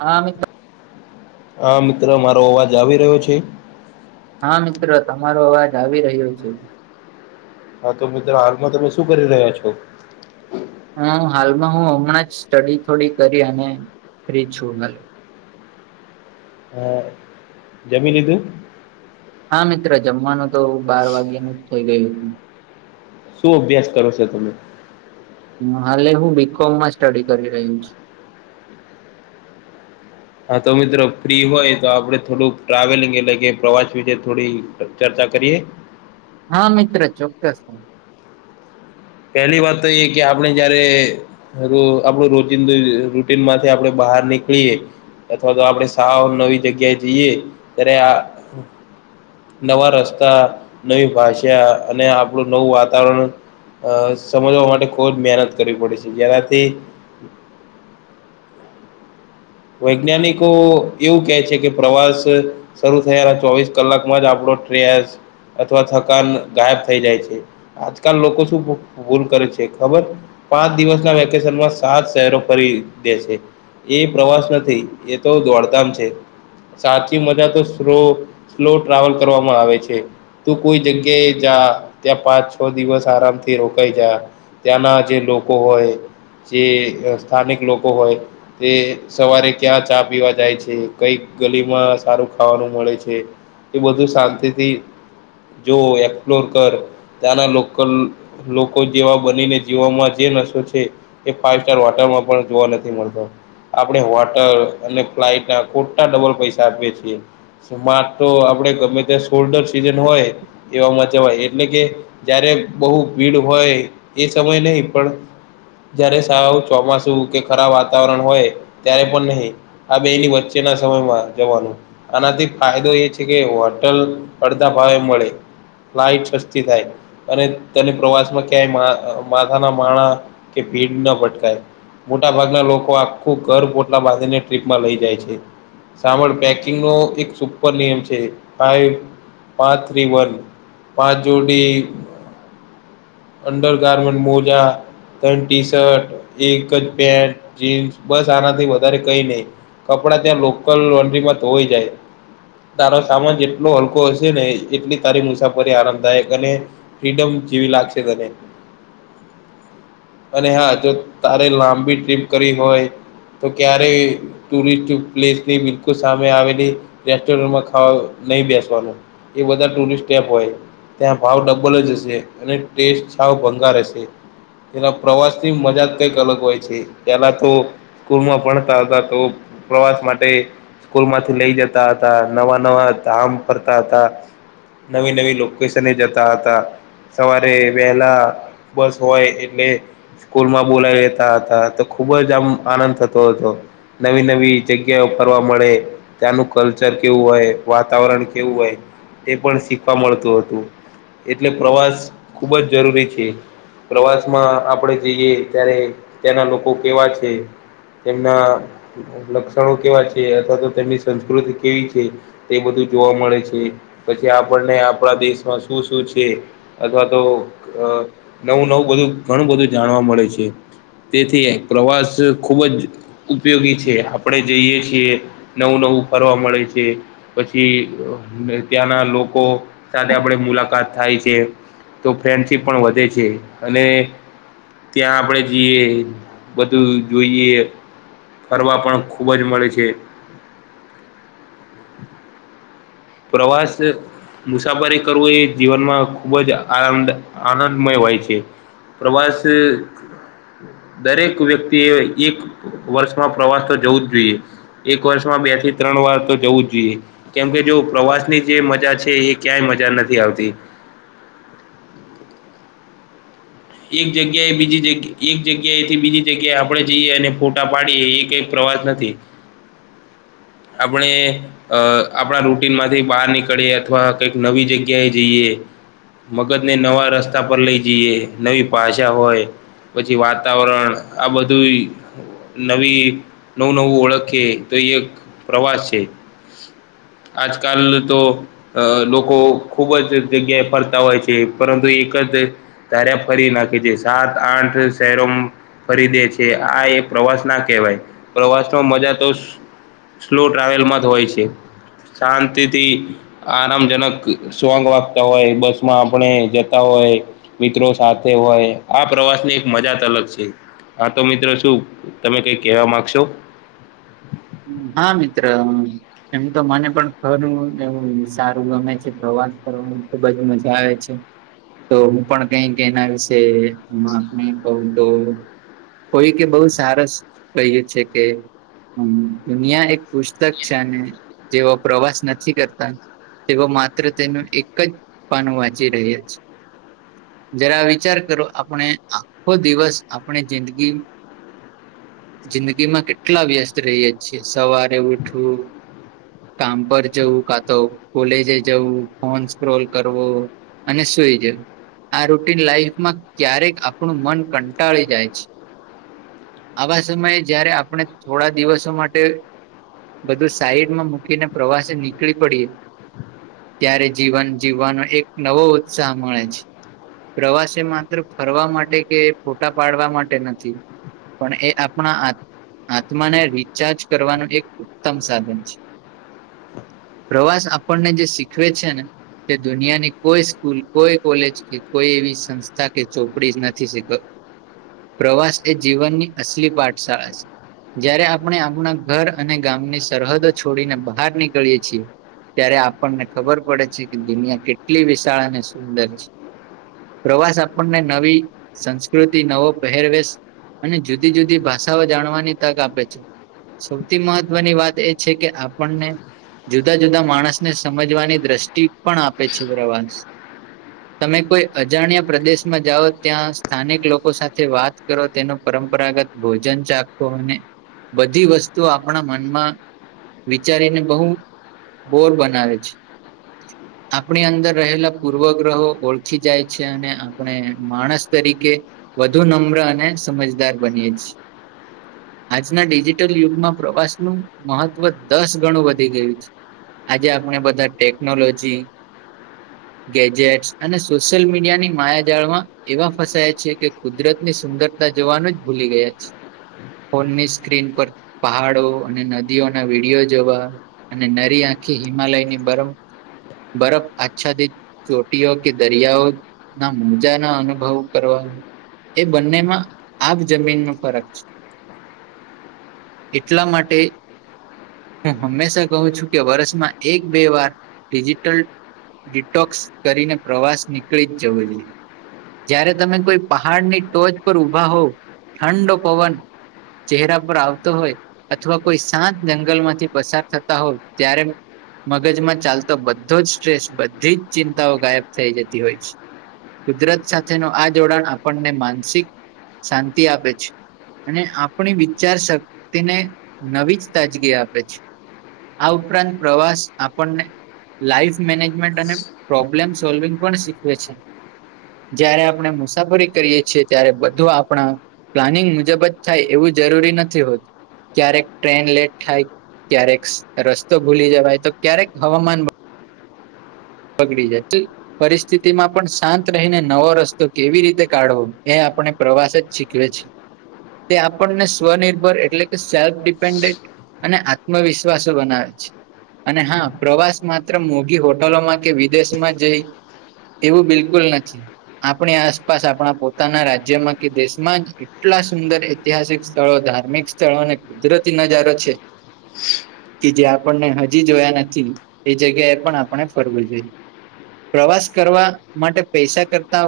હા મિત્ર હા મિત્ર મારો અવાજ આવી રહ્યો છે? હા, મિત્ર તમારો અવાજ આવી રહ્યો છે. હા, તો મિત્રો હાલમાં તમે શું કરી રહ્યા છો? હું હાલમાં હું હમણાં જ સ્ટડી થોડી કરી અને ફ્રી છું. હમ્મ, જમી લીધું? હા, મિત્ર જમવાનું તો બાર વાગ્યાનું જ થઈ ગયું હતું. શું અભ્યાસ કરો છો તમે? મહાલે હું બીકોમમાં સ્ટડી કરી રહ્યો છું. હા, તો મિત્ર ફ્રી હોય તો આપણે થોડુંક ટ્રાવેલિંગ એટલે કે પ્રવાસ વિશેે થોડી ચર્ચા કરીએ? હા, મિત્ર ચોક્કસથી. પહેલી વાત તો એ કે આપણે જયારે... રો આપડું રોજિંદુ રૂટીનમાંથી આપડે બહાર નીકળીએે અથવા તો આપડે સાવ નવી જગ્યાએ જઈએ, ત્યારે આ... નવા રસ્તા, નવી ભાષા, અને આપણું નવું વાતાવરણ અ સમજવા માટે ખૂબ જ મહેનત કરવી પડે છે, જેનાથી... વૈજ્ઞાનિકો એવું કે છે કે પ્રવાસ શરૂ થયાના ચોવીસ કલાકમાં જ આપણો ટ્રેસ અથવા થકાન ગાયબ થઈ જાય છે. આજકાલ લોકો શું ભૂલ કરે છે, ખબર? પાંચ દિવસના વેકેશનમાં સાત શહેરો ફરી દેશે એ પ્રવાસ નથી એ તો દોડધામ છે. સાચી મજા તો સ્લો સ્લો ટ્રાવેલ કરવામાં આવે છે. તું કોઈ જગ્યાએ જા, ત્યાં પાંચ છ દિવસ આરામથી રોકાઈ જા ત્યાંના જે લોકો હોય, જે સ્થાનિક લોકો હોય, તે સવારે ક્યાં ચા પીવા જાય છે, કઈ ગલીમાં સારું ખાવાનું મળે છે. એ બધું શાંતિથી જોઓ, એક્સપ્લોર કર ત્યાંના લોકલ લોકો જેવા બનીને જીવવામાં જે નશો છે, એ ફાયસ્ટાર હોટલમાં પણ જોવા નથી મળતો. આપડે હોટલ અને ફ્લાઇટના ખોટા ડબલ પૈસા આપીએ છીએ. સ્માર્ટ તો આપડે ગમે ત્યાં સોલ્ડર સીઝન હોય, એવામાં જવાય એટલે કે જયારે બહુ ભીડ હોય, એ સમય નહીં પણ જયારે સાવ ચોમાસું કે ખરાબ વાતાવરણ હોય ત્યારે પણ નહીં, આ બેની વચ્ચેના સમયમાં જવાનું. આનાથી ફાયદો એ છે કે હોટલ અડધા ભાવે મળે. ફ્લાઇટ સસ્તી થાય. અને તને પ્રવાસમાં ક્યાંય માથાના માનહ કે ભીડ ન ભટકાય. મોટા ભાગના લોકો આખું ઘર પોટલા બાંધીને ટ્રિપમાં લઈ જાય છે. સંભાળ પેકિંગ નો એક સુપર નિયમ છે, ફાઈવ પા થ્રી વન. પાંચ જોડી અંડર ગારમેન્ટ મોજા. ત ટી શર્ટ એક જ પેન્ટ જીન્સ. બસ આનાથી વધારે કઈ નહી, કપડાં ત્યાં લોકલ લોડ્રીમાં ધોવાઈ જાય. તારો સામાન જેટલો હલકો હશે ને એટલી તારી મુસાફરી આરામદાયક અને ફ્રીડમ જેવી લાગશે તને. અને હા જો તારે લાંબી ટ્રીપ કરિ હોય. તો ક્યારે. ટુરિસ્ટ પ્લેસની બિલકુલ સામે આવેલી રેસ્ટોરન્ટમાં ખાવા નહી બેસવાનું. એ બધા ટુરિસ્ટ એપ હોય. ત્યાં ભાવ ડબલ જ હશે અને ટેસ્ટ છાવ ભંગાર હશે. એના પ્રવાસની મજા જ કંઈક અલગ હોય છે, પેલા તો. સ્કૂલમાં ભણતા હતા તો પ્રવાસ માટે. સ્કૂલ માંથી લઈ જતા હતા નવા નવા ધામ ફરતા હતા. નવી નવી લોકેશને જતા હતા. સવારે વહેલા બસ હોય એટલે, સ્કૂલમાં બોલાવી લેતા હતા તો ખુબ જ આમ આનંદ થતો હતો નવી નવી. જગ્યાઓ ફરવા મળે ત્યાંનું કલ્ચર કેવું હોય? વાતાવરણ કેવું હોય? એ પણ શીખવા મળતું હતું એટલે પ્રવાસ ખૂબ જ જરૂરી છે. પ્રવાસ માં આપણેે જઈએ ત્યારે ત્યાંના લોકો કેવા છે. તેમના લક્ષણો કેવા છે અથવા તો તેમની સંસ્કૃતિ કેવી છે. તે બધું જોવા મળે છે. પછી આપણને આપણા દેશમાં શું શું છે? અથવા તો અ નવું નવું બધું ઘણું બધું જાણવા મળે છે. તેથી એક પ્રવાસ ખૂબ જ ઉપયોગી છે. આપણે જઈએ છીએ નવું નવું ફરવા મળે છે. પછી ત્યાંના લોકો સાથે આપણે મુલાકાત. થાય છે તો ફ્રેન્ડશીપ પણ વધે છે અને, ત્યાં આપણે જઈએ બધું. જોઈએ ફરવા પણ ખૂબ જ મળે છે. પ્રવાસ મુસાફરી કરવું એ જીવનમાં ખુબ જ આરામદા આનંદમય હોય છે પ્રવાસ. દરેક વ્યક્તિ એ એક વર્ષમાં પ્રવાસ તો જવું જ જોઈએ. એક વર્ષમાં બે થી ત્રણ વાર તો જવું જ જોઈએ કેમકે જો. પ્રવાસની જે મજા છે એ ક્યાંય મજા નથી આવતી. એક જગ્યાએ બીજી જગ્યા એક જગ્યાએથી બીજી જગ્યાએ આપણે જઈએ અને ફોટા પાડીએ એ પ્રવાસ નથી. આપણે. અ આપણા રૂટીનમાંથી બહાર નીકળીએ અથવા કંઈક નવી જગ્યાએ જઈએ. મગજને નવા રસ્તા પર લઈ જઈએ, નવી ભાષા હોય. પછી વાતાવરણ આ બધુંય. નવી નવું નવું ઓળખે તો એ એક પ્રવાસ છે. આજ કાલ તો અ લોકો ખુબ જ જગ્યાએ ફરતા હોય છે પરંતુ એક જ, [unintelligible] ફરી નાખી છે સાત આઠ શહેરો. ખરીદે છે, આ એ પ્રવાસ ના કહેવાય પ્રવાસ નો મજા તો. સ્લો ટ્રાવેલમાં હોય છે, શાંતિથી આરામજનક સોંગ વાગતા હોય, બસ માં આપણે જતા હોય. મિત્રો સાથે હોય, આ પ્રવાસ ની એક મજા જ અલગ છે. હા તો મિત્ર, શું તમે કઈ કહેવા માંગશો? હા, મિત્ર. એમ તો મને પણ ખરું એવું સારું ગમે છે પ્રવાસ કરવાની ખુબજ મજા આવે છે. તો હું પણ કઈક એના વિશે [unintelligible] કવ તો કોઈ કે બઉ સારસ કહ્યું છે કે હમ્મ, દુનિયા એક પુસ્તક છે અને જેઓ પ્રવાસ નથી કરતા તેવો માત્ર તેનું એક જ પાનું વાંચી રહ્યાં છે. જરા વિચાર કરો આપણે આખો દિવસ આપણી જિંદગી જિંદગીમાં કેટલા વ્યસ્ત રહીએ છીએ, સવારે ઉઠવું કામ પર જવું, કાતો કોલેજે જવું, ફોન સ્ક્રોલ કરવો. અને સુઈ જવું. આ રૂટીન લાઈફમાં ક્યારેક આપણું મન કંટાળી જાય છે. આવા સમયે જયારે આપણે થોડા દિવસો માટે, બધું સાઈડમાં મૂકીને પ્રવાસે નીકળી પડીએ ત્યારે જીવન જીવવાનો એક નવો ઉત્સાહ મળે છે. પ્રવાસે એ માત્ર ફરવા માટે કે ફોટા પાડવા માટે નથી. પણ એ આપણા- આત્મા ને રિચાર્જ કરવાનું એક ઉત્તમ સાધન છે. પ્રવાસ આપણને જે શીખવે છે ને- તે દુનિયાની કોઈ સ્કૂલ, કોઈ કોલેજ કે કોઈ એવી સંસ્થા કે ચોપડી નથી શીખવ- પ્રવાસ એ જીવનની અસલી પાઠશાળા છે. જયારે આપણે આપણા ઘર અને ગામની સરહદો છોડીને બહાર નીકળીએ છીએ. ત્યાંરે આપણને ખબર છે, કે દુનિયા કેટલી વિશાળ અને સુંદર છે. પ્રવાસ આપણને નવી સંસ્કૃતિ, નવો પહેરવેશ- અને જુદી જુદી ભાષાઓ જાણવાની તક આપે છે. સૌથી મહત્વની વાત એ છે, કે આપણને જુદા જુદા માણસને સમજવાની દૃષ્ટિ પણ આપે છે, પ્રવાસ. હ! તમે કોઈ અજાણ્યા પ્રદેશમાં જાઓ, ત્યાં સ્થાનિક લોકો સાથે વાત કરો, તેનો પરંપરાગત ભોજન ચાખ ખો અને બધી વસ્તુ આપણા મનમાં વિચારીને બહું બોર બનાવે છે. હ! આપણી અંદર રહેલા પૂર્વગ્રહો ઓળખી જાય છે અને આપણે માણસ તરીકે વધુ નમ્ર અને સમજદાર બનીએ છે. આજના ડિજિટલ યુગમાં પ્રવાસનું મહત્ત્વ દસ ગણું વધી ગયું છે. આજે આપણે બધા ટેકનોલોજી ગેજેટસ અને સોશિયલ મીડિયાની માયાજળમાં, એવા ફસાયા છે, કે કુદરતની સુંદરતા જોવાનું જ ભૂલી ગયા છે. ફોનની સ્ક્રીન પર પહાડો અને નદીઓના વિડીયો જોવા. અને નરી આંખી હિમાલયની બરમ બરફ આચ્છાદિત, ચોટીઓ કે દરિયાઓ, ના મુજા ના અનુભવ કરવા! એ બંનેમાં આગ જમીન નો ફરક છે. એટલા માટે, હું હંમેશા કહું છું, કે વર્ષમાં એક બે વાર ડિજિટલ ડિટોક્સ કરીને પ્રવાસ નીકળી જ જવો જોઈએ. જયારે તમે કોઈ પહાડની ટોચ પર ઉભા હોવ ઠંડો પવન! ચહેરા પર આવતો હોય અથવા કોઈ શાંત જંગલમાંથી પસાર થતા હોય ત્યારે, મગજમાં ચાલતો બધો જ સ્ટ્રેસ બધી જ ચિંતાઓ ગાયબ થઈ જતી હોય છે. કુદરત સાથે નો આ જોડાણ આપણને માનસિક શાંતિ આપે છે. અને આપણી વિચાર શક્તિને નવી જ તાજગી આપે છે. આ ઉપરાંત પ્રવેસ આપણને લાઈફ મેનેજમેન્ટ અને પ્રોબ્લેમ સોલ્વિગ પણ શીખવે છે. જયારે આપણે મુસાફરી કરીએ છીએ, ત્યારે બધું આપણા પ્લાનિંગ મુજબ જ થાય એવું જરૂરી નથી હોતુ. ક્યારેક ટ્રેન લેટ થાય, ક્યારેક રસ્તો ભૂલી જવાય, તો ક્યારેક હવામાન બગડી જાય છે. પરિસ્થિતિ માં પણ શાંત રહીને નવો રસ્તો કેવી રીતે કાઢવો એ આપણે પ્રવાસ જ શીખ વે છે તે આપણને સ્વનિર્ભર એટલે કે સેલ્ફ ડિપેન્ડેન્ટ અને આત્મવિશ્વાસો બનાવે છે અને હા પ્રવાસ માત્ર મોઘી હોટલોમાં જ કે વિદેશમાં જઈ, એવું બિલકુલ નથી. આપણી આસપાસ આપણા પોતાના રાજ્યમાં કે દેશમાં જ એટલા સુંદર ઐતિહાસિક સ્થળો, ધાર્મિક સ્થળો અને કુદરતી નજારો છે, તે કે જે આપણને હજી જોયા નથી એ જગ્યાએ પણ આપણે ફરવું જોઈએ. એ પ્રવાસ કરવા માટે પૈસા કરતા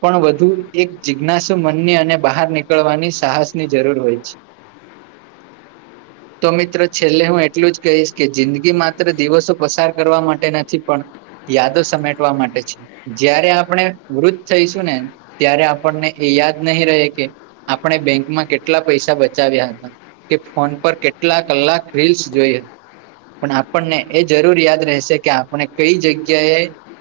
પણ વધુ એક જિજ્ઞાસુ મનની અને બહાર નીકળવાની સાહસ ની જરૂર હોય છે. તો મિત્રો છેલ્લે હું એટલું જ કહીશ કે જિંદગી માત્ર દિવસો પસાર કરવા માટે નથી પણ યાદો સમેટવા માટે છે. જયારે આપણે વૃદ્ધ થઈશું ને, ત્યારે આપણને એ યાદ નહી રહે કે આપણે બેંકમાં કેટલા પૈસા બચાવ્યા હતા? કે ફોન પર કેટલા કલાક રીલ્સ જોઈ પણ આપણને એ જરૂર યાદ રહેશે કે આપને કઈ જગ્યાએ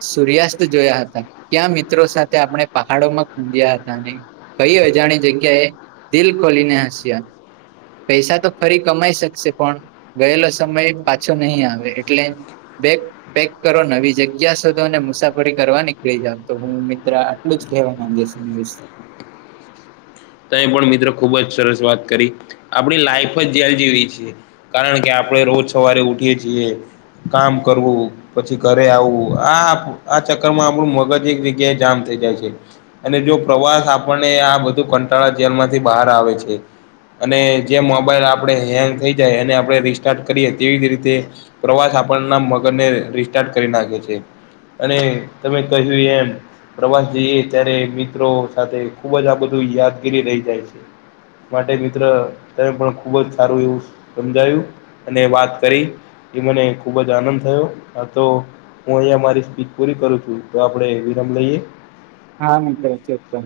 સૂર્યાસ્ત જોયા હતા, ક્યાં મિત્રો સાથે આપણે પહાડોમાં ગુમિયા હતા નહી કઈ અજાણી જગ્યાએ દિલ ખોલીને હસ્યા પૈસા તો ફરી કમાઈ શકશે પણ ગયેલો સમય પાછો નહી આવે એટલે બે પેક કરો નવી જગ્યા શોધો અને મુસાફરી કરવા નીકળી જાવ તો હું મિત્ર એટલું જ કહેવા માંગે છું એ વિ તે પણ મિત્રો ખુબ જ સરસ વાત કરી આપણી લાઈફ જ જેલ જેવી છીએ. કારણ કે આપડે રોજ સવારે ઉઠીએ છીએ, કામ કરવું પછી ઘરે આવવું આ આ ચક્કર માં આપણું મગજ એક જગ્યાએ જામ થઇ જાય છે. અને જો પ્રવાસ આપણને આ બધું કંટાળા જેલમાંથી બહાર આવે છે. અને જેમ મોબાઈલ આપણે હેંગ થઈ જાય એને આપણે રિસ્ટાર્ટ કરીએ તેવી જ રીતે પ્રવાસ આપણના મગજને રિસ્ટાર્ટ કરી નાખે છે. અને તમે કહ્યું એમ પ્રવાસ જઈએ ત્યારે મિત્રો સાથે ખુબ જ આ બધું યાદગીરી રહી જાય છે. માટે મિત્ર તમે પણ ખુબ જ સારું એવું સમજાયું અને વાત કરી એ મને ખુબ જ આનંદ થયો તો હું અહિયા મારી સ્પીચ પૂરી કરું છું તો આપડે વિરામ લઈએ હા મિત્ર ચોક્કસ